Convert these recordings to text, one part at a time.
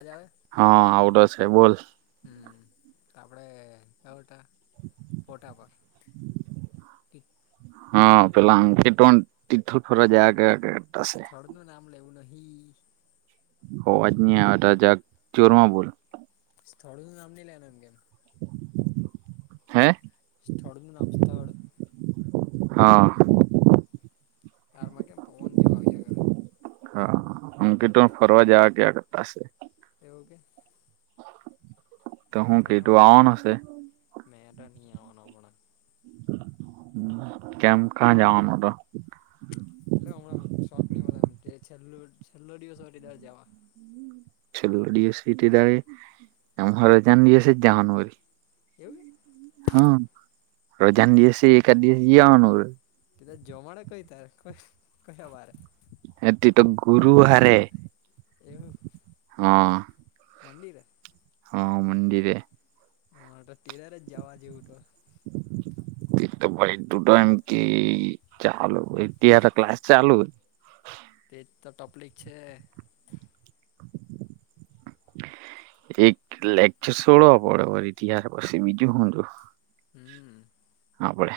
અવાજ આવે. હા આવડો છે બોલ હમ તો આપડે અવે તો ફોટા પર હા પેલા કિટુ વન તિથલ ફરવા જાયા કરે સ્થળ નું નામ લેવું નહી. અવાજ ની આવે તો જરાક જોરમાં બોલ સ્થળો નું નામ ની લેના એમ કેમ હે સ્થળનું નામ સ્થળ હા. તારમાં કેમ પવન જેવા આવ્યા કરે હા અંકિત વણ ફરવા જવા કિયા કરતાશે એવ કે તો હું કે તું આવવાનોશે મે તો ની આવનો અમના કેમ કા જવાનો તો એટલે હમણાં શોખ ની મળે એમ છેલ્ છેલ્લો દિવસ અહે તે દાડે જવા છેલ્લે દિવસ હોય તે દાડે એમ હો રજા ના દિવસે જ જવાનું હોય એવું કે હા રજાને દિવસે એકાદ દિવસ જીયાનું તે દાડે જમણા કઈ તારીખે ક્યા વારે? એથી તો ગુરુવારે એવું? હા. મંદિરે હા મંદિરેે હા તો તે દાડે જ જવા જેવું તો [inaudible] તું તો પહિ એમ કે ત્યાં તો એ ક્લાસ ચાલુ. તે જ તો તકલીફ છે. એક લેકચર છોડવા પડે ત્યાર પછી બીજું હું તો હમ્મ હા આપડે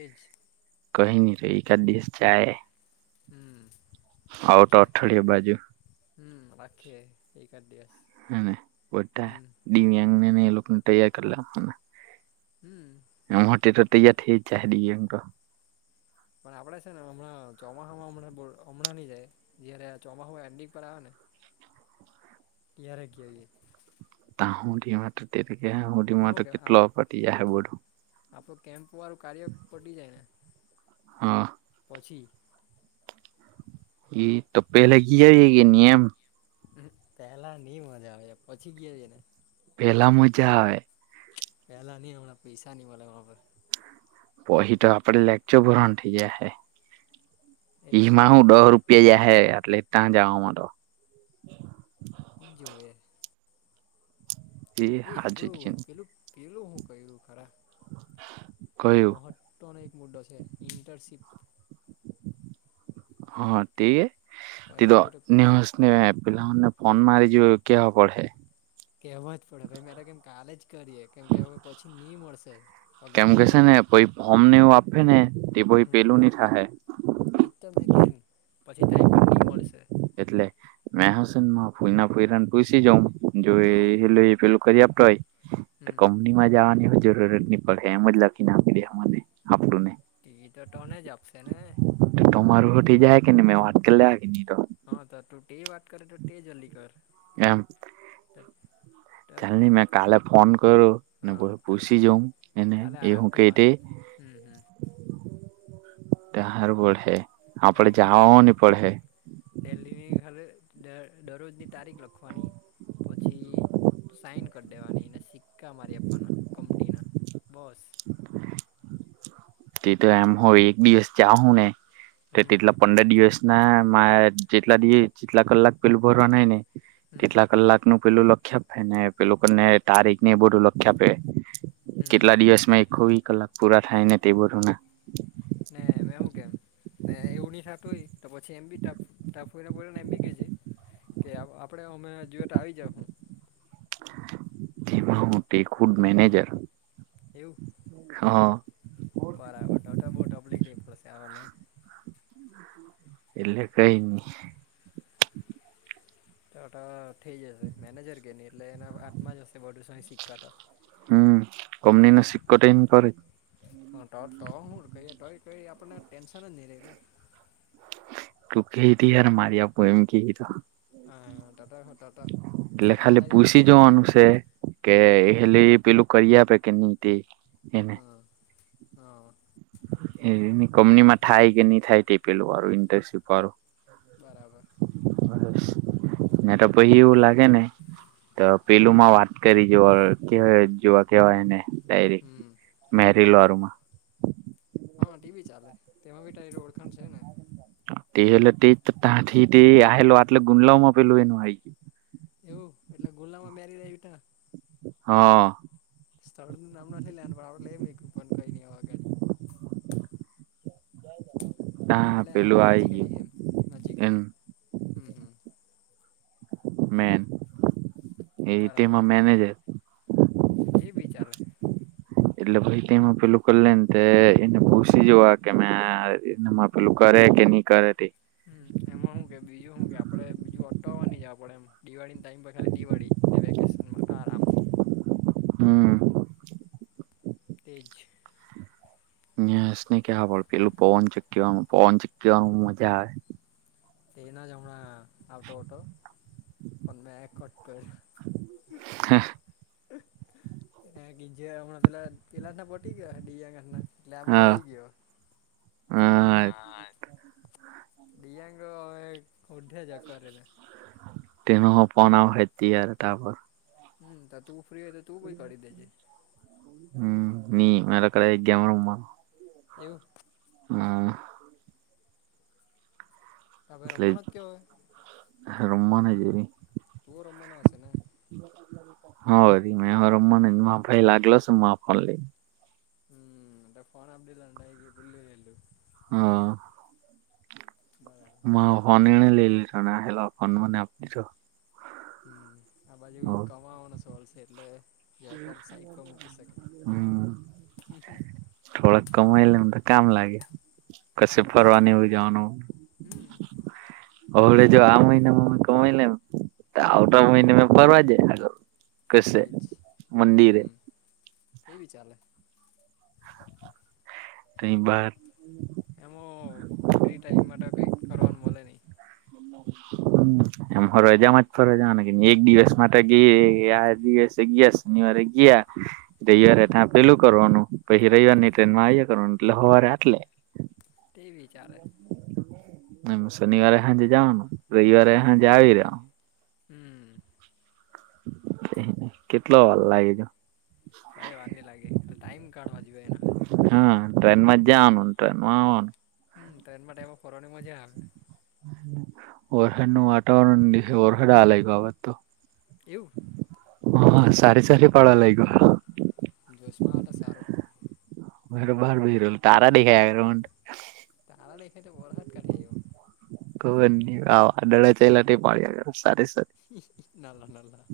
એજ કહી ની તો એકાદ દિવસ જાયે હમ રાખે અઠવાડિયા બાજુ હમ રાખે એ ખાદ દિવસ હમ્મ બધા ને હમ દિવ્યાંગને એ લોકોને તૈયાર કર લાખવાના હમ્મ. એમ મોટે તો તૈયાર થઈ જ જાહે દિવ્યાંગ તો પણ આપડે છે ને હમણાં ચોમાસામાં હમણા હમણાં ની જાય જયારે ચોમાસાુ એન્ડિંગ પર આવે ને [inaudible] ક્યારે ગયા એ? તહુથી મા તે કે હ [inaudible] હુ દ મ ને તો કેટલો પતી હે બધું આપડ કેમ્પ વાળું કાર્ય પડી જાય ને હા. પછી એ તો પહેલા ગિયાવે કેની એમ પેલા ની મજા આવે પછી ગિયાવે ને પેલા મજા આવે. પહેલા નહીં હમણાં પૈસા ની મળે માંં પર પછી તો આપડે લેક્ચર ભરવાનું થઇ ગયા હે એઈમાં એટલે હું દહ રૂપ જશે હે એટલે ત્યાં જવામાં તો જોએ એ હાચુ જ કે આપડું ની પેલું પેલું શું કર્યું ખરા [unintelligible] મહત્વનો એક મુદ્દો છે ઇન્ટર્નશિપ હા તે કઈને તો કોઈ ને પેલાને ફોન મારી જો કેવા પડે? કેવા જ પડે ભાઈ મારે કેમ કાલે જ કરીએ કેમ કે પછી નહી મળશે. કેમ પગારથી કેહે છે ને કરીને પછી ફોર્મને એવું આપે ને એ ભાઈ પેલું નહીં થાય. તમે કેમ પછી ટાઈમ પર નહી મળશે? એટલે મે હશેન ફઈ ના ફઈરાને પૂસી જઉં જોે હા એ પેલું કરી આપતો હોય હમ કંપનીમાં જવાની જરૂરત નહી પડે એમ જ લખી ના આપી દે. આપડું ને એ તો તને જ આપશે ને? તો તમારું પતિ જાય કે ને મે વાત કરી હ કે ન તો હ ત તું તે વાત કરે, તો તે જલ્દી કર. એમ તટ કાલની મે કાલે ફોન કરો ને હા કર કાલે પુછી જોમ એને કાલે એ હું આરામથી માર કેટે હમ હમ તા હારુ પડ હે આપડે જાવા ઓની પડે હે. દેલ્લી વી હાલવે દર દરોજની તારીખ લખવાની. પછી સાઈન કરડેવાની દેવાની ને સિક્કા મારી આપ્પાના કંપનીના બસ. તે તો એમ હો એક દિયેસ જા હું ને તે હમ તેટલા પંદર દિવસ ના મા જેટલા દિસ જેટલા કલાક પેલું ભરવા નાય ને હમ તેટલા કલાક નું પેલું લખ્યાપ હેને પેલું કરને તારીક ને એ બધું લખ્યાપે હે. હમ કેટલા દિવસ મે એખ્ખો વી કલાક પૂરા થાય ને તેવરોને. ને મે હું કેમ ને એવું ની થાતું હોય. તો પછી એમ બી તાફ તા ફોયના પોયનાને એમ બી કે જે કે આવ આપડે અમે જો તો આવી જા હું. તે પણ હું તે ખુડ મેનેજર. એવું હા અ બરાબર તો તો બો ટપ્લિક ની પોશે અવને. એટલે કઈ ની તા ત થેઈ જશે મેનેજર કેની એટલે એનાવ હાતમાં જ હશે, બોધુ સઈ સિક્કા ત. હમ-મ-મ કમનીને સિક્કો તો એન પર જ. હ, તો તોહું કય ટય ટય આપને ટેન્શન જ ની રેય ને. તું કેય ત્યારે મારી આપું એમ કેય એ તો. હ-અ-અ ત તો હું ત એટલે ખાલી પૂછી જોવાનું છે? કે હમ એ એહેલી પેલું કરી આપે કે ની તે એને? હા હા. એની કંમનીમાં થાય કે ની થાય તે પેલું વારું ઇન્ટર્નશીપ વાળું? બરાબર [inaudible] ને તો પહી એવું લાગે ને તો પેલું માં વાત કેરી જોવા કેવાય જોવા કેવા એને ડાયરી હમ મેરીલ વારુમાં હ તેબી ચાલે તેમાં બી તારી તો ઓળખાણ છે ને. તે એટલે તે ત તાથી તે આહેલો આટલે ગુંલાવ માં પેલું એનું આઇ ગયું. એવું એટલે ગુંલાવ માં મેરી ર આયવી તા. હા. સ્થળનું નામ નથી લેનું પણ આપ લેય મુયકુ પણ કઈ ની અગાડ. કે તા આટલે પેલું આપન નજીક આવી ગયું ગયા એમ. નજીક, એમ હમ્મ હમ્મ. મેન એ તેમાં મેનેજર તેબી ચાલે. એટલે ભાઈ તેમાં પેલું કરલેન તે એને પુસી જોવા કેમ મે આ એને માપ પેલુ કરે કે ની કરે તે. હમ્મ, એમાં હું કે બીજું હું કે આપડે બીજું અટકાવા ની જાવ પડે એમ દિવાળી ટાઈમ બગા દિવાળી ને વેકેશનમાં આરામ. હમ્મ. તેજ. ન્યાસને કેવા પડ પેલું પવન ચીકવાણું પવન ચીકવાણું મજા આવે. તેનાં જ હમણાં આવતો અટો પન મે કટ કર. એ ગીજા હમણાં જે પેલા ના પટી ગ્યા હે ડીજાઆંગાના. એટલે આબાજ હા આવી ગયો. હા, દિયાંગ ઓઢ્યા જ કર એ ના. તેનો હો ફોન આવહે ત્યારે તો આપણ હમ્મ, તો તું ફ્રી હોય તો તું ભી કરી દેજે. હમ્મ, ની મે તો કરાય જવા ઉમા. એવું? હા. તમે એટલે રમવાનો જ કે હવે રમવાના જેવી. હા વળી મે હો રમવાના [unintelligible] લાગેલો સે [unintelligible] હમ્મ, પછ ફોન આપી દીધેલો [unintelligible] હા. બરાબ હા ફોન એને લઈ લીધો ન આયલો ફોન મને આપ દીધો. હમ્મ. આ બાજુ કમાવાનો સવાલ છે એટલે જરાક વાર સાઈટ પર મૂકી શકે. હમ હમ હ થોડાક કમાય લેમ તો કામ લાગે કશે ફરવાની હોય જવાનું હો. હમ્મ. હળે જો આ મહિનામાં મે કમાય લેમ તો હમ આવતા મહિને મે ફરવા જે આગળ. તેજ કશેે, મંદિરે. એ વિ ચાલે. તઈ બાર. એમ હો ફ્રી ટાઈમ માટે કઈક કરવાનું મળે નહી. એમ હો રજા માં જ ફરવા ન એક દિવસ માટે ગઈ આ દિવસ. એક દિવસ શનવારે ગયા. ત્યાંયા હમ રેતા પેલું કરવાનું પીહિ રવવાર ની ટ્રેનમાં આવી કરવાનું એટલે હવારે આટલે તે વિચાલે શનિવારે સાજે જવાનું રવિવારે હાંજે આવી રહવા હમ્મ. કેટલો વાર લાગે છે? કઈ વાર ની લાગે ખાલી ટાઈમ કાઢવાજ જો એ ના હાજુ. હા, ટ્રેનમાં જાવનું ટ્રેન માં આવવાનું. હમ્મ, ટ્રેનમાં તો ટાઈમ ફરવાની મજા આવે. ઓરખનું વાતાવરણ વર્હદ આવા લેગો હવે તો. એવું હ સારી સારી પાળ લાઈ ગ. જોશમાં હોય ત સારું મેતો બાર બેસી રહેલો તારા દેખાયા [unintelligible] તારા દેખાય તો વરસાદ ક્યાંથી આવેલો [unintelligible] વાદળા ચાલ્યા તે પાડ્યા સારી સે નાના નાના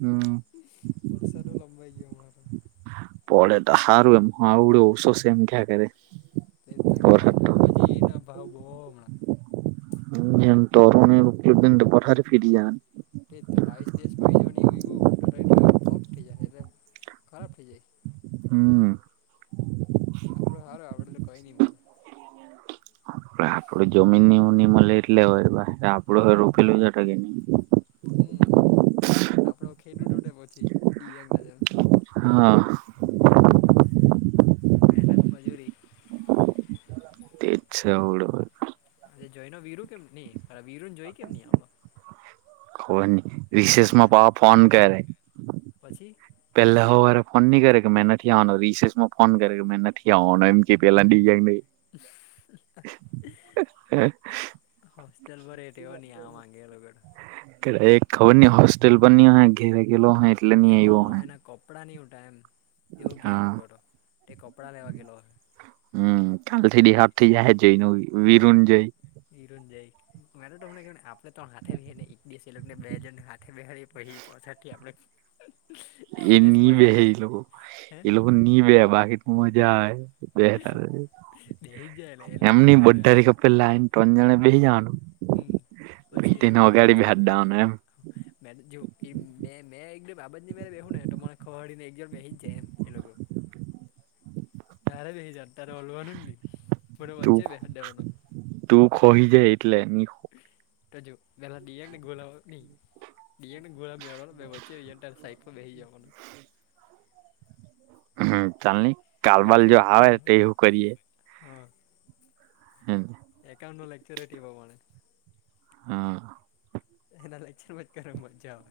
હમ વરસાદ લંબાઈ ગયો હમણાં તો. પડે તો હારું એમ હ આવડું ઓશો છે એમ ક્યાં કરે એજ તો કેમ વરસાદ યાર તો હાકભાજી ના ભાવ બહુ હમણાં એમ તોરહો [unintelligible] પથારે ફીટી જાન એજ તો બાવીસ દિવસ પહિ હો ની ઊગું એ તો ફ્લોપ થઈ જ એટલે ખરાબ થઈ જાય હમ્મ આપડું હારું આપડે તો કઈ નઈ મળલે આપડુ જમીન નીવ નિ મળે એટલે [unintelligible] આપડું રોપેલું જ એટ કે નહી હમ્મ આપડો ખેડૂ તૂટે પછી વિવ્યાંગ ના જેમ હા મહેનત મજૂરી તેજ હલ જોઈ નો વિરું કેમ નહરે વિીરુ ને જોઈ કેમ નહ આવલો ખબર ન ફોન રિશેષ નહી માં મારે પાહો ફોન કરે પછી પેલા હ વારે ફોન નની કરે કે મેં નથી આવવાનો રિસેજમાં ફોન કરે કે મેં નથી આવવાનો એમ કે પેલા દીવ્યંગ ને હોસ્ટેલ પર એ કેવાની ની આ માંગે એલોગર કર એક ખબરની હોસ્ટેલ પર ની ઓહ ગેલો હ એટલે એ નહી હ આવ્યો એના કપડાં ની ઉ ટ એમ એવું હા કહેટો હતો એ કપડાં લેવા ગેલો હ. હમ્મ કાલ થી દીહાપ થી જહે જઈને વિરુંન જઈ નિરુંંજય મેં તો તમને કવ ને આપણેે તન હાથે બ બેને એક દિવસ એ લોકોને બે જણ હાથે બેહારી પછી પછાથી આપડે એક એ દિવસ નિ બે મજા લે એ લોકો હે એ લોકોગ નિ બેહે બાકી ટ કમાજા આવે બે બેહી જ જાય એટલે એ [unintelligible] લોકોને એમની મજા લે બાધા કે લઈન ટન જાવનું બેહી જેવાનું હમ્મ પછી એ લોક બે ને પહાડી બેહાડવાનું એમ મે જો મે મેં એક બાબત ની મેરે બેહું ને તો મને ખબરડી ને એક જ બેહી જ જાય એમ એ લોકો [unintelligible] તારે બહિ જાવાનું તારે હલવાનુંની મને તું પચી બેહાર દેવાનો તું ખોઈ જાય એટલે ત જો પેલા દયા ને ગોલા નહી દિયા ને ગોલા મેમચી સઈક બેસી જાવાનું હમ ચાલ નહી કાલબાલ લેક્ચર જો આવે તોવું કરીએ. હા. હમ. એકાઉન્ટ નો લેક્ચરટ પ્રમાણે હ એના લચાર મજ કર મજા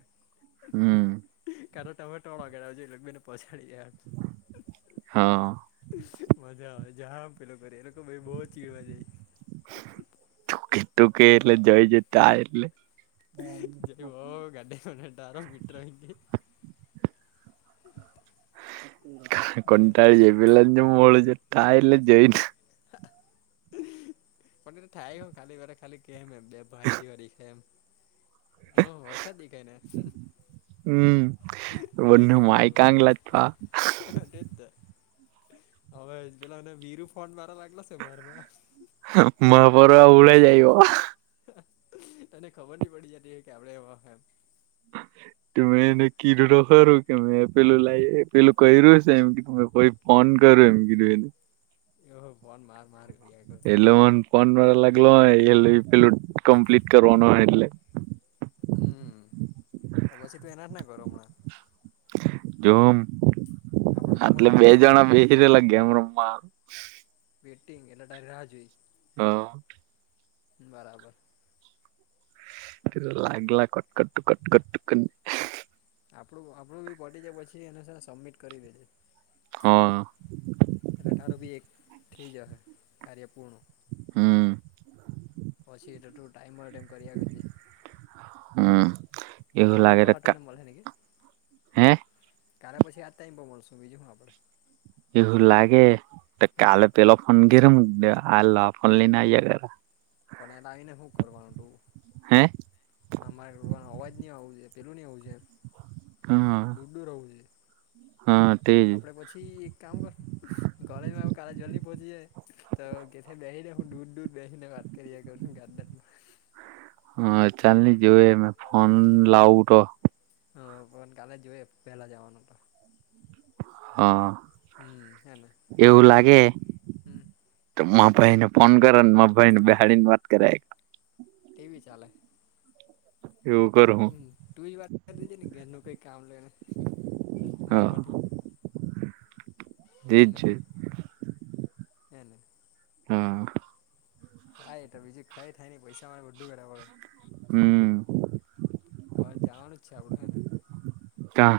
હમ કા તો ટમેટા વાળોગેડ જો એટલે બેને પહોચાડી દાય હા મજા આવે જામ પેલો કરે એ લોકો ભ બહુ ચીવા જાય [unintelligible] [unintelligible] [inaudible] [unintelligible] [unintelligible] ખાલી કે એમે બે ભાઈ જેવા દેખાય એમ એમાં હરખા દેખાય ને. હમ બને હાઈટમાં ને [unintelligible] જ હવે પેલા મને વિરુ ફોન મારા લાગેલા છે [unintelligible] તને ખબર નહી પડી કે આપડે એવા મે એને કીધું ન ખુંરુ કે મેં પેલું લાવ પેલું ક્યું છે એમ કે તમે કોઈ ફોન કરું એમ [unintelligible] એ ફોન માર માર કર્યા કરે એટલે ફોન લાગલો હોય પેલું કમ્પ્લીટ કરવાનો એટલે. હમ તો પછી તું એના જ ના કર હમણાં. જોમ. આપડે તો એમાં એટલે ટાઈમ બે થઈ જ ગયો જણા બેસી રહેલા ગેમ રમમાં વેટિંગ એટલે તારી રાહ જોઈ. હા. બરાબર. એ લાગલા કટ કટ કટ કટ આપડું આપણું બી પતી છે પછી એને સબમિટ કરી દેજે. હા. એટલે તારું બી એક થઈ જ હશે કાર્ય પૂર્ણ. હમ પછી એતો ટાઈમમાં એમ કરી આલજે હમ એવું લાગે તો કા [unintelligible] હે કાલે પછી આજ ટાઈમ મળશું બીજું હું આપણે. એવું લાગે તો હમ કાલે પેલો ફોન ઘેર મુકી આ ફોન લઈને આ કર પણ એ લાવીને શું કરવાનું તું. હે. હા મારે અવાજ નઈ આવું છે પેલું નહી આવું છે. હા. [unintelligible] હા તે? આપણે પછી એક કામ કર કોલેજમાં કાલે જલ્દી પહોંચી જાય તો કે બેહીને હ દૂર દૂર બેહી ને વાત કરિયા કરશું ગાડનમાં હા ચાલ ન જોવે મે ફોન લાવું તો હા પણ કાલે જોએ પહેલા જવાનું તો. હા હમ હેને એવું લાગે હમ તો મા ભાઈ ને ફોન કર ને મા ભાઈ ને બેહાડીને વાત કરે. ટીવી ચાલે. એવું કરો હમ તુંજ વાત કરી લેજે ને ઘરનું કઈ કામ લેને. માર હા માથી. તેજ એને છે એને. હા. થા એટ તો બીજું ખાઈ થાય ને પૈસા મારે બધું કરે પડે હમ હવે જવાનું છે આપડું હ ને કા